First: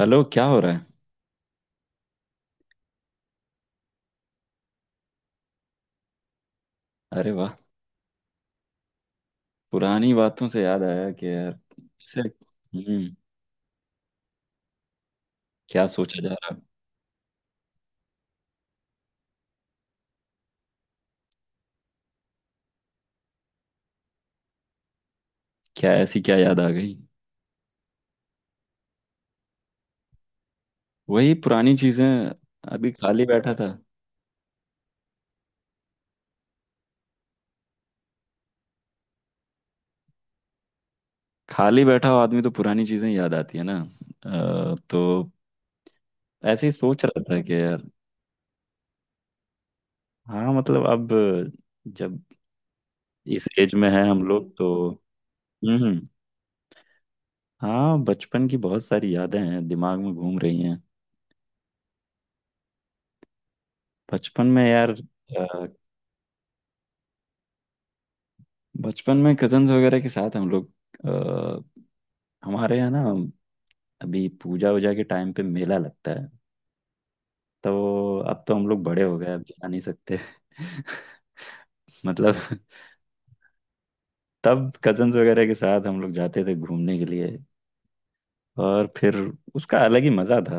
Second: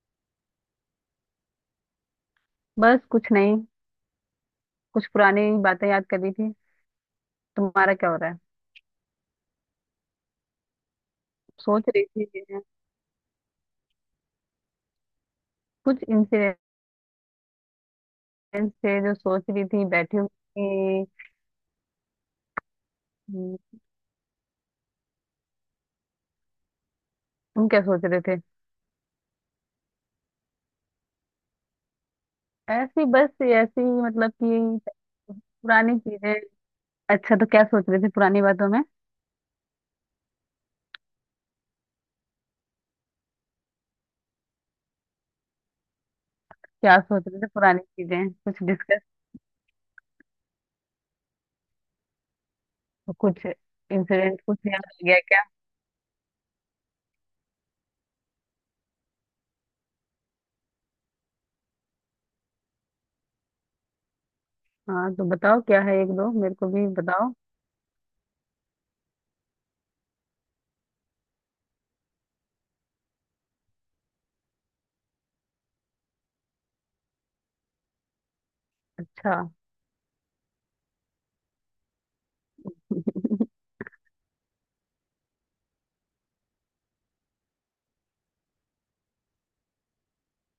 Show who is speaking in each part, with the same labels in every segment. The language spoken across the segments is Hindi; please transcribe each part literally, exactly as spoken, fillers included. Speaker 1: हेलो, क्या हो रहा है।
Speaker 2: बस कुछ नहीं। कुछ पुरानी बातें याद कर रही थी।
Speaker 1: अरे वाह।
Speaker 2: तुम्हारा क्या हो रहा है।
Speaker 1: पुरानी बातों से याद आया कि यार।
Speaker 2: सोच
Speaker 1: कैसे।
Speaker 2: रही थी
Speaker 1: हम्म। क्या
Speaker 2: कुछ
Speaker 1: सोचा जा रहा।
Speaker 2: इंसिडेंट थे जो सोच रही थी बैठी हुई थी। हम्म,
Speaker 1: क्या ऐसी क्या याद आ गई।
Speaker 2: तुम क्या सोच रहे थे।
Speaker 1: वही पुरानी चीजें। अभी
Speaker 2: ऐसी
Speaker 1: खाली
Speaker 2: बस
Speaker 1: बैठा था।
Speaker 2: ऐसी मतलब कि पुरानी चीजें। अच्छा तो क्या सोच रहे थे पुरानी बातों में।
Speaker 1: खाली बैठा हुआ आदमी तो पुरानी चीजें याद आती है ना। अ, तो ऐसे ही
Speaker 2: क्या
Speaker 1: सोच रहा
Speaker 2: सोच रहे
Speaker 1: था
Speaker 2: थे
Speaker 1: कि
Speaker 2: पुरानी
Speaker 1: यार।
Speaker 2: चीजें कुछ डिस्कस।
Speaker 1: हाँ मतलब अब। जब
Speaker 2: कुछ
Speaker 1: इस एज में है हम
Speaker 2: इंसिडेंट
Speaker 1: लोग
Speaker 2: कुछ
Speaker 1: तो।
Speaker 2: याद आ गया क्या।
Speaker 1: हम्म, हम्म। हाँ, बचपन की बहुत सारी यादें हैं, दिमाग में घूम रही हैं। बचपन में यार।
Speaker 2: हाँ तो बताओ क्या है एक दो मेरे को भी बताओ।
Speaker 1: बचपन में कजन्स वगैरह के साथ हम लोग। अ, हमारे यहाँ ना। अभी पूजा वूजा के टाइम पे मेला लगता है। तो अब तो हम लोग बड़े हो गए,
Speaker 2: अच्छा।
Speaker 1: अब जा नहीं सकते। मतलब। तब कजन्स वगैरह के साथ हम लोग जाते थे घूमने के लिए। और फिर उसका अलग ही मजा था।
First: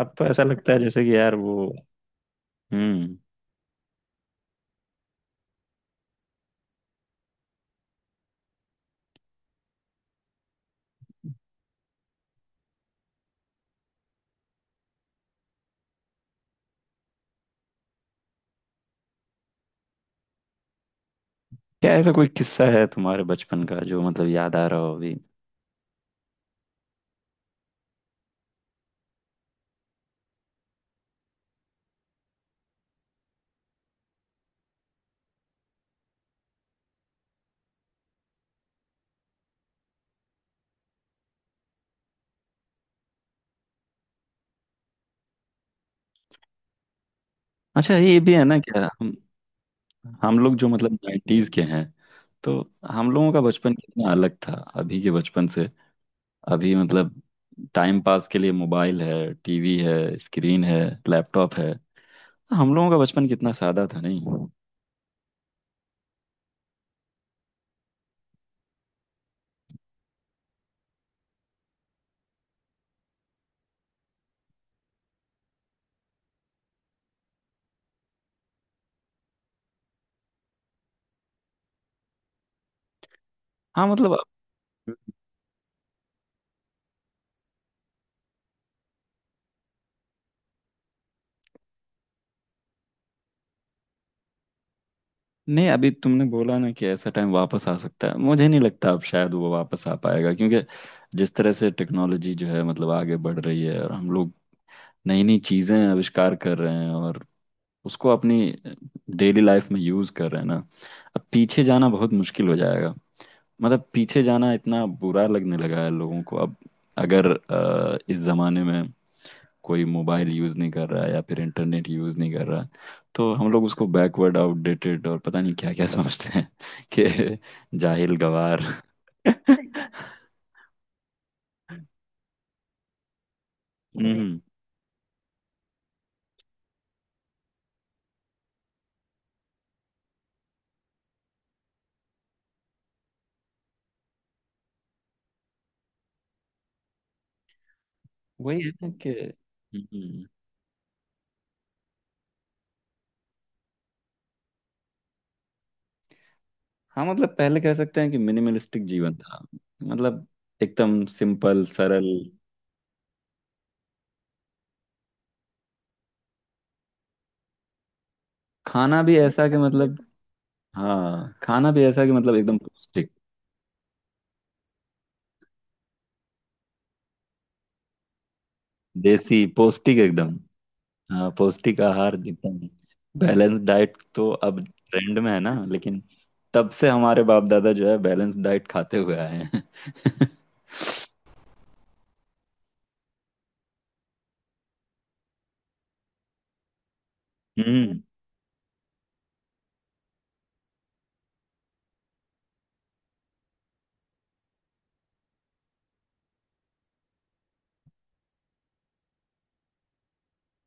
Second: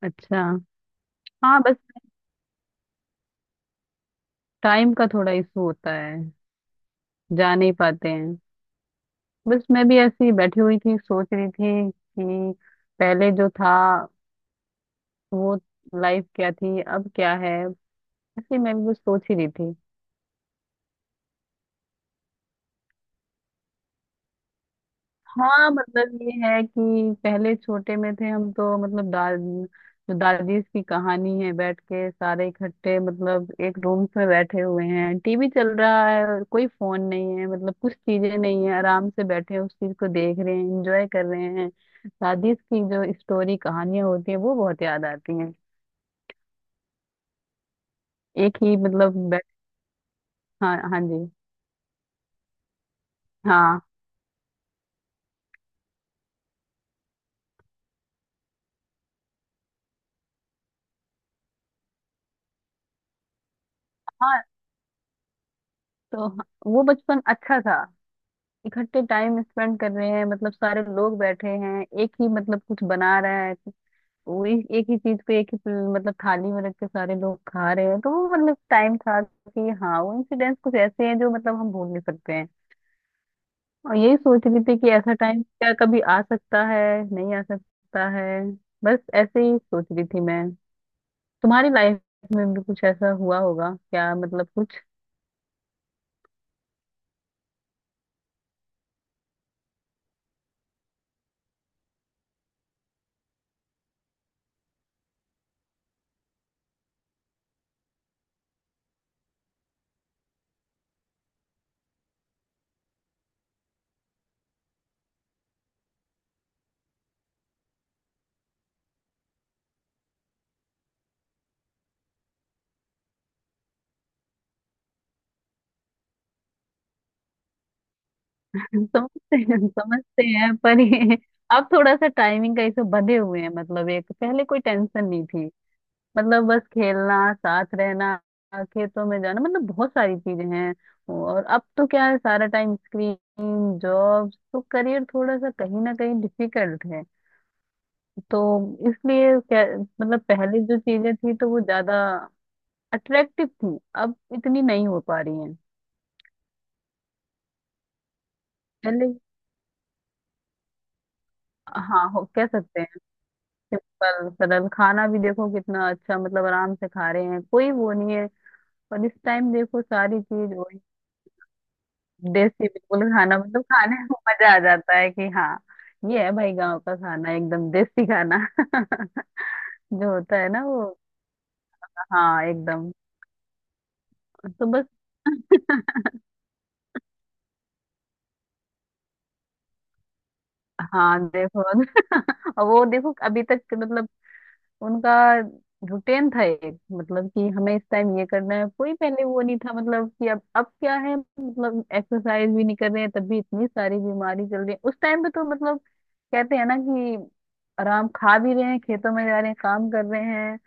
Speaker 1: अब तो ऐसा
Speaker 2: अच्छा।
Speaker 1: लगता है जैसे कि यार वो।
Speaker 2: हाँ बस।
Speaker 1: हम्म।
Speaker 2: टाइम का थोड़ा इशू होता है। जा नहीं पाते हैं। बस मैं भी ऐसी ही बैठी हुई थी सोच रही थी कि पहले जो था वो लाइफ क्या थी अब क्या है। ऐसे मैं भी कुछ सोच ही रही थी।
Speaker 1: क्या ऐसा कोई किस्सा है तुम्हारे बचपन का जो मतलब याद आ रहा हो अभी।
Speaker 2: हाँ मतलब ये है कि पहले छोटे में थे हम तो मतलब दाद जो दादीज की कहानी है बैठ के सारे इकट्ठे मतलब एक रूम में बैठे हुए हैं, टीवी चल रहा है और कोई फोन नहीं है, मतलब कुछ चीजें नहीं है, आराम से बैठे हैं, उस चीज को देख रहे हैं, एंजॉय कर रहे हैं। दादीज की जो स्टोरी कहानियां होती है वो बहुत याद आती हैं।
Speaker 1: अच्छा, ये भी है ना
Speaker 2: एक ही
Speaker 1: क्या हम
Speaker 2: मतलब बैठ।
Speaker 1: हम लोग जो
Speaker 2: हाँ
Speaker 1: मतलब
Speaker 2: हाँ जी।
Speaker 1: नाइन्टीज के हैं। तो हम लोगों का बचपन
Speaker 2: हाँ
Speaker 1: कितना अलग था। अभी के बचपन से। अभी मतलब टाइम पास के लिए मोबाइल है, टीवी है, स्क्रीन है। लैपटॉप है। हम लोगों का बचपन कितना सादा था
Speaker 2: हाँ
Speaker 1: नहीं।
Speaker 2: तो ह- वो बचपन अच्छा था। इकट्ठे टाइम स्पेंड कर रहे हैं, मतलब सारे लोग बैठे हैं एक ही मतलब कुछ बना रहा है। वो एक एक ही चीज को एक ही प्ल- मतलब थाली में रख के सारे लोग खा रहे हैं, तो वो मतलब टाइम था कि हाँ वो इंसिडेंट्स कुछ ऐसे हैं जो मतलब हम भूल नहीं सकते हैं।
Speaker 1: हाँ
Speaker 2: और
Speaker 1: मतलब
Speaker 2: यही
Speaker 1: अब-
Speaker 2: सोच रही थी कि ऐसा टाइम क्या कभी आ सकता है। नहीं आ सकता है। बस ऐसे ही सोच रही थी मैं। तुम्हारी लाइफ में भी कुछ ऐसा हुआ होगा क्या मतलब कुछ।
Speaker 1: नहीं, अभी तुमने बोला ना कि ऐसा टाइम वापस आ सकता है, मुझे नहीं लगता अब शायद वो वापस आ पाएगा। क्योंकि जिस तरह से टेक्नोलॉजी जो है मतलब आगे बढ़ रही है और हम लोग नई नई चीज़ें आविष्कार कर रहे हैं और उसको अपनी डेली लाइफ में यूज़ कर रहे हैं ना। अब पीछे जाना बहुत मुश्किल हो जाएगा। मतलब पीछे जाना इतना बुरा लगने लगा है लोगों को अब। अगर अ, इस ज़माने में कोई मोबाइल यूज़ नहीं कर रहा है या फिर इंटरनेट यूज़ नहीं कर रहा है, तो हम लोग उसको बैकवर्ड, आउटडेटेड और पता नहीं क्या क्या समझते हैं कि जाहिल गवार।
Speaker 2: समझते हैं समझते हैं पर ये अब थोड़ा सा टाइमिंग का इसे बंधे हुए हैं, मतलब एक
Speaker 1: हम्म।
Speaker 2: पहले कोई टेंशन नहीं थी। मतलब बस खेलना साथ रहना खेतों में जाना मतलब बहुत सारी चीजें हैं। और अब तो क्या है, सारा टाइम स्क्रीन जॉब तो करियर थोड़ा सा कहीं ना कहीं डिफिकल्ट है। तो
Speaker 1: वही है ना कि।
Speaker 2: इसलिए क्या मतलब
Speaker 1: हम्म।
Speaker 2: पहले जो चीजें थी तो वो ज्यादा अट्रैक्टिव थी, अब इतनी नहीं हो पा रही हैं।
Speaker 1: हाँ मतलब पहले कह सकते हैं कि मिनिमलिस्टिक
Speaker 2: पहले।
Speaker 1: जीवन था। मतलब एकदम सिंपल सरल।
Speaker 2: हाँ हो कह सकते हैं। सिंपल सरल खाना भी देखो कितना अच्छा, मतलब आराम से खा रहे हैं कोई वो नहीं है।
Speaker 1: खाना
Speaker 2: और इस
Speaker 1: भी ऐसा
Speaker 2: टाइम
Speaker 1: कि
Speaker 2: देखो
Speaker 1: मतलब।
Speaker 2: सारी चीज वही।
Speaker 1: हाँ, खाना भी ऐसा कि मतलब एकदम
Speaker 2: देसी बिल्कुल
Speaker 1: पौष्टिक।
Speaker 2: खाना मतलब खाने में मजा आ जाता है कि हाँ ये है भाई गांव का खाना एकदम देसी खाना
Speaker 1: देसी पौष्टिक
Speaker 2: जो होता
Speaker 1: एकदम।
Speaker 2: है ना वो।
Speaker 1: हाँ, पौष्टिक आहार
Speaker 2: हाँ
Speaker 1: एकदम।
Speaker 2: एकदम।
Speaker 1: बैलेंस डाइट तो अब
Speaker 2: तो बस।
Speaker 1: ट्रेंड में है ना, लेकिन तब से हमारे बाप दादा जो है बैलेंस डाइट खाते हुए आए हैं।
Speaker 2: हाँ देखो और वो देखो अभी तक मतलब उनका रूटीन था एक मतलब कि हमें इस
Speaker 1: हम्म।
Speaker 2: टाइम ये करना है, कोई पहले वो नहीं था मतलब कि अब अब क्या है, मतलब एक्सरसाइज भी नहीं कर रहे हैं तब भी इतनी सारी बीमारी चल रही है, उस टाइम पे तो मतलब कहते हैं ना कि आराम खा भी रहे हैं खेतों में जा रहे हैं काम कर रहे हैं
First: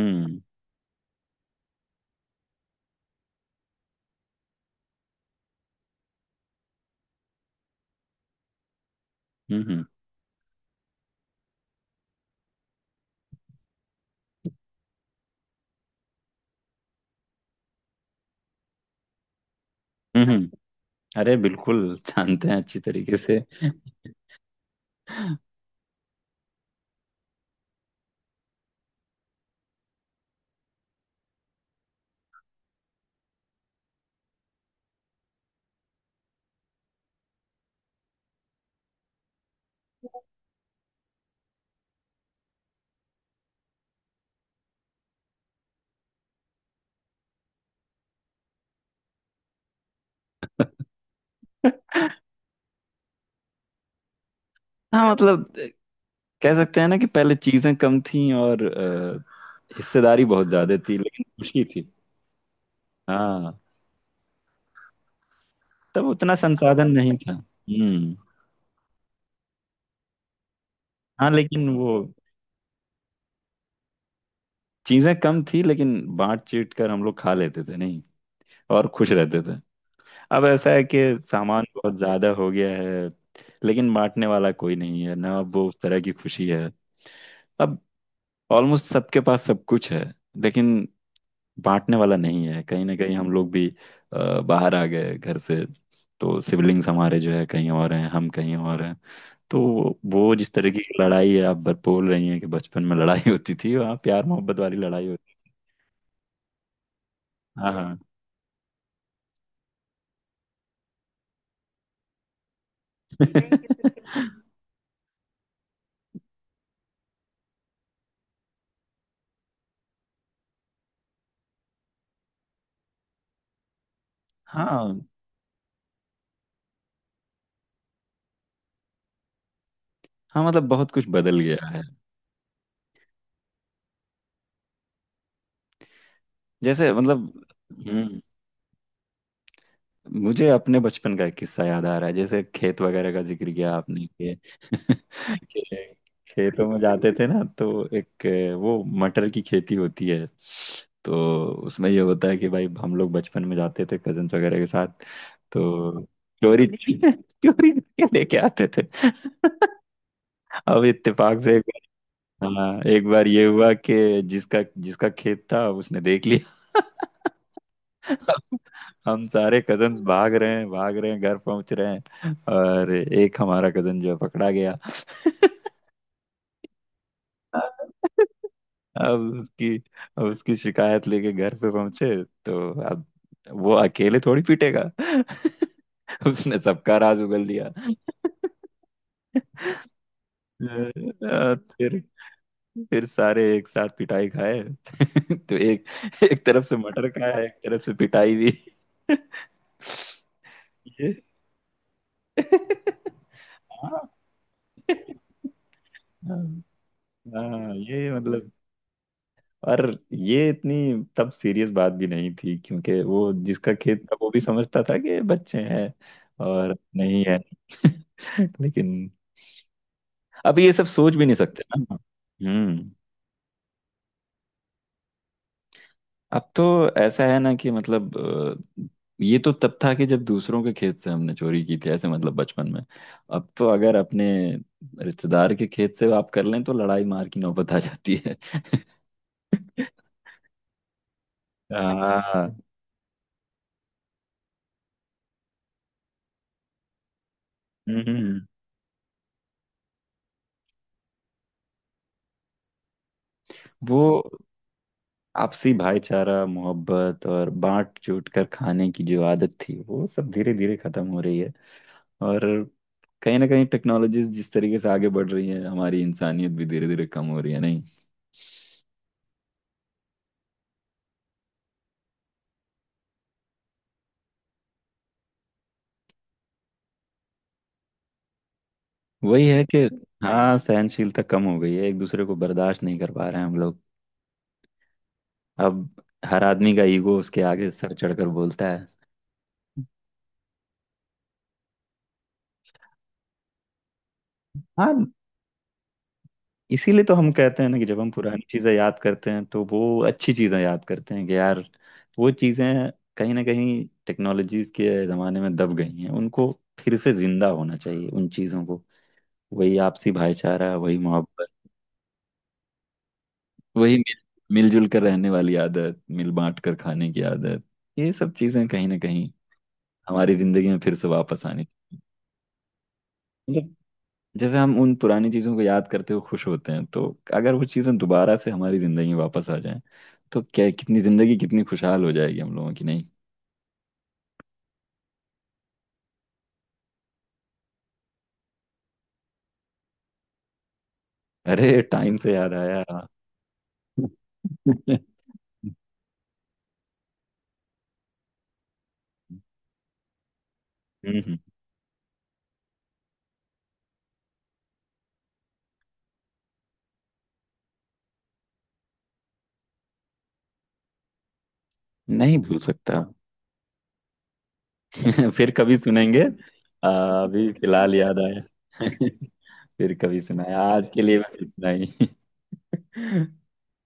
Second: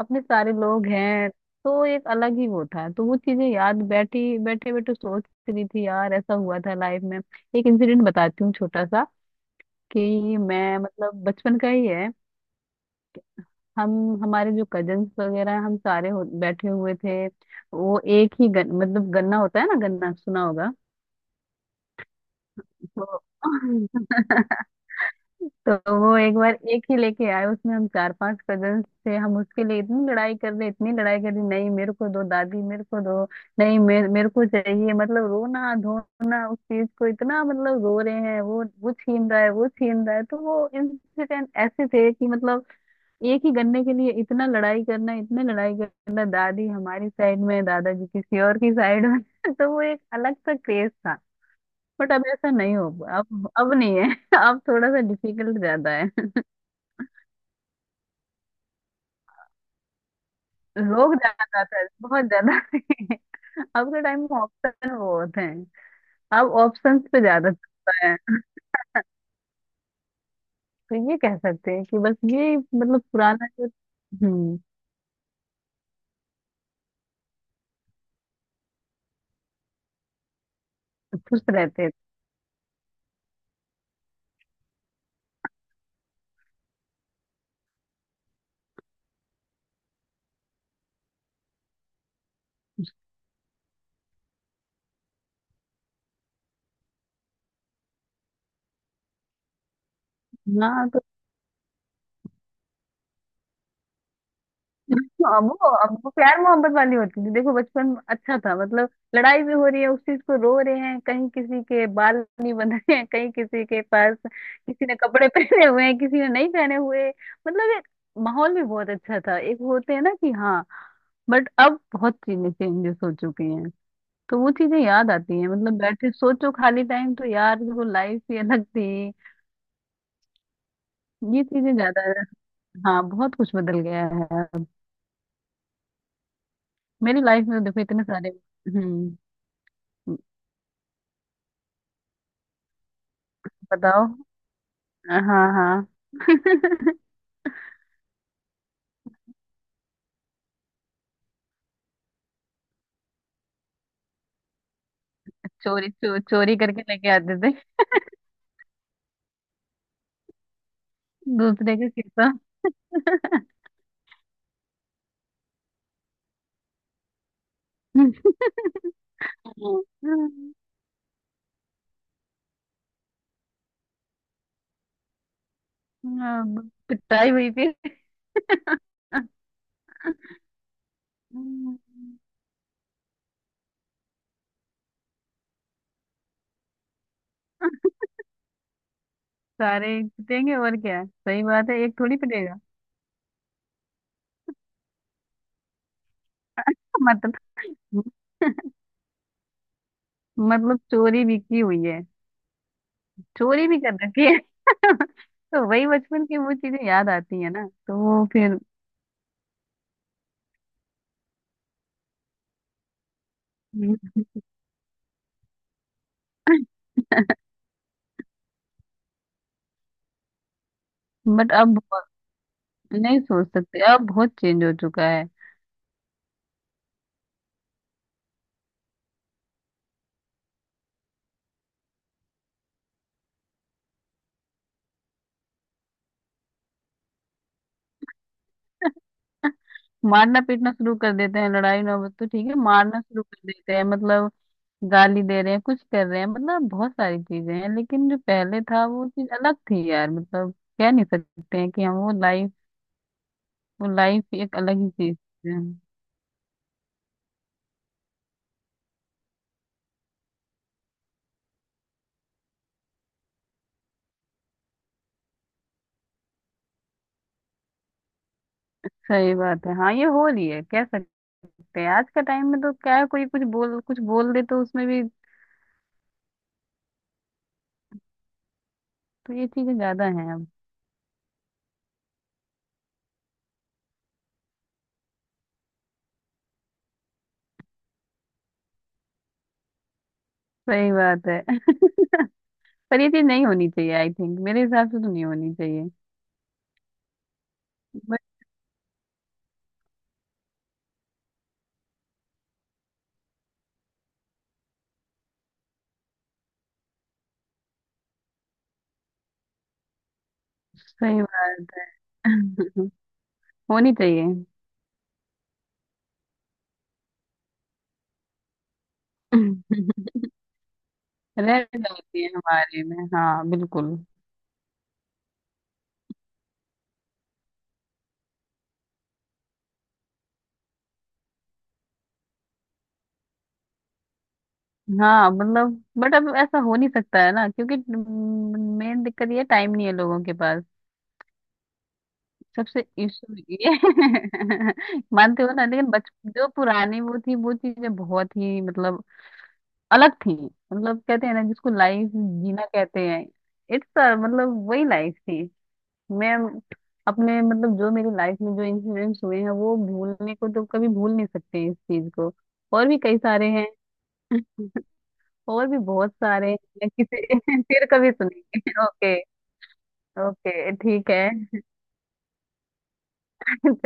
Speaker 2: अपने सारे लोग हैं तो एक अलग ही वो था। तो वो चीजें याद बैठी बैठे बैठे सोच रही थी यार ऐसा हुआ था लाइफ में। एक इंसिडेंट बताती हूँ छोटा सा
Speaker 1: हम्म।
Speaker 2: कि मैं मतलब बचपन का ही है। हम हमारे जो कजन्स वगैरह हैं, हम सारे हो, बैठे हुए थे। वो एक ही गन, मतलब गन्ना होता है ना, गन्ना सुना
Speaker 1: हम्म।
Speaker 2: होगा।
Speaker 1: अरे बिल्कुल। जानते हैं अच्छी तरीके
Speaker 2: तो
Speaker 1: से।
Speaker 2: तो वो एक बार एक ही लेके आए, उसमें हम चार पांच कजन्स थे। हम उसके लिए इतनी लड़ाई कर रहे इतनी लड़ाई कर रहे, नहीं मेरे को दो दादी मेरे को दो, नहीं मेरे मेरे को चाहिए, मतलब रोना धोना उस चीज को इतना मतलब रो रहे हैं, वो वो छीन रहा है वो छीन रहा है, तो वो इंसिडेंट ऐसे थे कि मतलब एक ही गन्ने के लिए इतना लड़ाई करना इतने लड़ाई करना, दादी हमारी साइड में दादाजी किसी और की साइड में। तो वो एक अलग सा क्रेज था। बट अब ऐसा नहीं हो। अब अब नहीं है। अब थोड़ा सा
Speaker 1: हाँ मतलब
Speaker 2: डिफिकल्ट ज्यादा है।
Speaker 1: कह सकते हैं ना कि पहले चीजें कम थी और अ, हिस्सेदारी बहुत ज्यादा थी,
Speaker 2: लोग
Speaker 1: लेकिन
Speaker 2: ज्यादा
Speaker 1: खुशी थी।
Speaker 2: था बहुत ज्यादा थे।
Speaker 1: हाँ,
Speaker 2: अब के टाइम में ऑप्शन वो होते हैं।
Speaker 1: तब उतना
Speaker 2: अब
Speaker 1: संसाधन
Speaker 2: ऑप्शंस
Speaker 1: नहीं
Speaker 2: पे
Speaker 1: था।
Speaker 2: ज्यादा चलता है।
Speaker 1: हम्म।
Speaker 2: तो ये
Speaker 1: हाँ
Speaker 2: कह
Speaker 1: लेकिन
Speaker 2: सकते हैं कि
Speaker 1: वो
Speaker 2: बस ये मतलब पुराना जो। हम्म।
Speaker 1: चीजें कम थी, लेकिन बांट चीट कर हम लोग खा लेते थे नहीं। और खुश रहते थे। अब ऐसा है कि
Speaker 2: खुश
Speaker 1: सामान
Speaker 2: रहते
Speaker 1: बहुत
Speaker 2: थे।
Speaker 1: ज्यादा हो गया है, लेकिन बांटने वाला कोई नहीं है ना। अब वो उस तरह की खुशी है। अब ऑलमोस्ट सबके पास सब कुछ है। लेकिन बांटने वाला नहीं है। कहीं ना कहीं हम लोग भी अ, बाहर आ गए घर से। तो सिबलिंग्स हमारे जो है कहीं और हैं, हम कहीं और हैं। तो वो जिस तरह की
Speaker 2: हाँ
Speaker 1: लड़ाई है आप बर- बोल रही हैं कि बचपन में लड़ाई होती थी, वहाँ प्यार मोहब्बत वाली लड़ाई
Speaker 2: हाँ,
Speaker 1: होती।
Speaker 2: वो अब वो प्यार मोहब्बत वाली होती थी, देखो
Speaker 1: हाँ
Speaker 2: बचपन
Speaker 1: हाँ।
Speaker 2: अच्छा था मतलब। लड़ाई भी हो रही है, उस चीज को रो रहे हैं, कहीं किसी के बाल नहीं बंध रहे हैं, कहीं किसी के पास किसी ने कपड़े पहने हुए हैं किसी ने नहीं पहने हुए, मतलब एक माहौल भी बहुत अच्छा था, एक होते हैं ना कि हाँ। बट अब बहुत चीजें चेंजेस हो चुकी हैं। तो वो चीजें
Speaker 1: हाँ
Speaker 2: याद आती हैं, मतलब बैठे सोचो खाली टाइम तो यार वो लाइफ ही अलग थी।
Speaker 1: हाँ मतलब बहुत कुछ बदल
Speaker 2: ये
Speaker 1: गया
Speaker 2: चीजें
Speaker 1: है।
Speaker 2: ज्यादा। हाँ बहुत कुछ बदल गया है अब।
Speaker 1: जैसे
Speaker 2: मेरी
Speaker 1: मतलब।
Speaker 2: लाइफ में देखो इतने
Speaker 1: हम्म।
Speaker 2: सारे। हम्म।
Speaker 1: मुझे अपने बचपन का एक किस्सा याद आ रहा है जैसे खेत वगैरह का जिक्र किया आपने।
Speaker 2: बताओ।
Speaker 1: के, के
Speaker 2: हाँ। हाँ।
Speaker 1: खेतों में जाते थे ना, तो एक। वो मटर की खेती होती है। तो उसमें ये होता है कि भाई हम लोग बचपन में जाते थे कजन्स वगैरह के साथ।
Speaker 2: चोरी
Speaker 1: तो
Speaker 2: चो, चोरी
Speaker 1: चोरी
Speaker 2: करके लेके आते थे।
Speaker 1: चोरी करके लेके आते थे। अब इत्तेफाक से
Speaker 2: दूसरे का किस्सा।
Speaker 1: हाँ एक बार ये हुआ कि जिसका जिसका खेत था उसने देख लिया। हम सारे
Speaker 2: अब
Speaker 1: कजन्स भाग रहे हैं, भाग रहे हैं, घर पहुंच रहे हैं और एक हमारा कजन जो है पकड़ा गया।
Speaker 2: पिटाई हुई फिर।
Speaker 1: अब उसकी अब उसकी शिकायत लेके घर पे
Speaker 2: हम्म,
Speaker 1: पहुंचे। तो अब वो अकेले थोड़ी पीटेगा। उसने सबका राज उगल दिया।
Speaker 2: सारे पिटेंगे और क्या सही
Speaker 1: अ,
Speaker 2: बात है, एक
Speaker 1: फिर
Speaker 2: थोड़ी पिटेगा।
Speaker 1: फिर सारे एक साथ पिटाई खाए। तो एक एक तरफ से मटर
Speaker 2: मतलब
Speaker 1: खाया, एक तरफ से पिटाई भी।
Speaker 2: मतलब
Speaker 1: ये
Speaker 2: चोरी भी की हुई है। चोरी भी कर
Speaker 1: हाँ
Speaker 2: रखी है। तो वही बचपन की वो चीजें याद आती है ना
Speaker 1: हाँ,
Speaker 2: तो
Speaker 1: ये
Speaker 2: वो
Speaker 1: मतलब।
Speaker 2: फिर
Speaker 1: और ये इतनी तब सीरियस बात भी नहीं थी क्योंकि वो जिसका खेत था वो भी समझता था कि बच्चे हैं और नहीं है। लेकिन अब ये सब सोच भी नहीं
Speaker 2: बट
Speaker 1: सकते
Speaker 2: अब
Speaker 1: ना।
Speaker 2: बहुत-
Speaker 1: हम्म।
Speaker 2: नहीं सोच सकते, अब बहुत चेंज हो चुका है।
Speaker 1: अब तो ऐसा है ना कि मतलब अ, ये तो तब था कि जब दूसरों के खेत से हमने चोरी की थी, ऐसे मतलब बचपन में। अब तो अगर अपने रिश्तेदार के खेत से आप कर लें तो लड़ाई मार की नौबत आ जाती है।
Speaker 2: मारना पीटना शुरू कर देते हैं, लड़ाई नौबत तो ठीक है
Speaker 1: हाँ।
Speaker 2: मारना शुरू कर देते हैं, मतलब गाली दे रहे हैं कुछ कर रहे हैं, मतलब बहुत सारी चीजें हैं लेकिन जो
Speaker 1: हम्म।
Speaker 2: पहले था वो चीज अलग थी यार मतलब। कह नहीं सकते हैं कि हम वो लाइफ वो
Speaker 1: वो
Speaker 2: लाइफ एक अलग ही चीज है।
Speaker 1: आपसी भाईचारा, मोहब्बत और बांट चूट कर खाने की जो आदत थी, वो सब धीरे धीरे खत्म हो रही है। और कहीं ना कहीं टेक्नोलॉजीज जिस तरीके से आगे बढ़ रही है, हमारी इंसानियत भी धीरे धीरे कम हो रही है नहीं।
Speaker 2: सही बात है। हाँ ये हो रही है कह सकते हैं। आज का टाइम में तो क्या है, कोई कुछ बोल कुछ बोल दे तो उसमें भी। तो
Speaker 1: वही
Speaker 2: ये
Speaker 1: है
Speaker 2: चीजें
Speaker 1: कि।
Speaker 2: ज्यादा हैं अब।
Speaker 1: हाँ, सहनशीलता कम हो गई है, एक दूसरे को बर्दाश्त नहीं कर पा रहे हैं हम लोग। अब हर आदमी का ईगो उसके आगे सर चढ़कर बोलता है।
Speaker 2: सही बात है। पर ये चीज नहीं होनी चाहिए, आई थिंक मेरे हिसाब से
Speaker 1: हाँ,
Speaker 2: तो नहीं होनी चाहिए।
Speaker 1: इसीलिए तो हम कहते हैं ना कि जब हम
Speaker 2: बट
Speaker 1: पुरानी चीजें याद करते हैं तो वो अच्छी चीजें याद करते हैं कि यार, वो चीजें कहीं ना कहीं टेक्नोलॉजीज के जमाने में दब गई हैं। उनको फिर से जिंदा होना चाहिए, उन चीजों को। वही आपसी भाईचारा, वही
Speaker 2: सही
Speaker 1: मोहब्बत।
Speaker 2: बात है। होनी
Speaker 1: वही मिल
Speaker 2: चाहिए।
Speaker 1: मिलजुल कर रहने वाली आदत, मिल बांट कर खाने की आदत। ये सब चीजें कहीं ना कहीं हमारी जिंदगी में फिर से वापस
Speaker 2: रह
Speaker 1: आनी।
Speaker 2: जाती है हमारे में, हाँ
Speaker 1: मतलब
Speaker 2: बिल्कुल।
Speaker 1: जैसे हम उन पुरानी चीजों को याद करते हुए खुश होते हैं, तो अगर वो चीजें दोबारा से हमारी जिंदगी में वापस आ जाएं तो क्या कितनी जिंदगी कितनी खुशहाल हो जाएगी हम लोगों की नहीं।
Speaker 2: हाँ मतलब बट अब ऐसा हो नहीं सकता है ना क्योंकि मेन दिक्कत ये टाइम नहीं है लोगों के पास।
Speaker 1: अरे, टाइम से याद
Speaker 2: सबसे
Speaker 1: आया।
Speaker 2: इशू ये
Speaker 1: हम्म,
Speaker 2: मानते हो ना लेकिन बच जो पुरानी वो थी वो चीजें बहुत ही मतलब अलग थी। मतलब कहते हैं
Speaker 1: हम्म।
Speaker 2: ना जिसको लाइफ जीना कहते हैं। इट्स मतलब वही लाइफ थी। मैं अपने मतलब जो मेरी लाइफ में जो इंसिडेंट्स हुए हैं वो भूलने को तो कभी भूल नहीं सकते इस चीज को।
Speaker 1: नहीं भूल
Speaker 2: और भी
Speaker 1: सकता।
Speaker 2: कई सारे हैं।
Speaker 1: फिर
Speaker 2: और
Speaker 1: कभी
Speaker 2: भी बहुत
Speaker 1: सुनेंगे।
Speaker 2: सारे हैं,
Speaker 1: आ,
Speaker 2: किसी
Speaker 1: अभी
Speaker 2: फिर
Speaker 1: फिलहाल
Speaker 2: कभी
Speaker 1: याद आया।
Speaker 2: सुनेंगे। ओके।
Speaker 1: फिर कभी सुनाया,
Speaker 2: ओके
Speaker 1: आज के
Speaker 2: ठीक
Speaker 1: लिए बस
Speaker 2: है।
Speaker 1: इतना ही।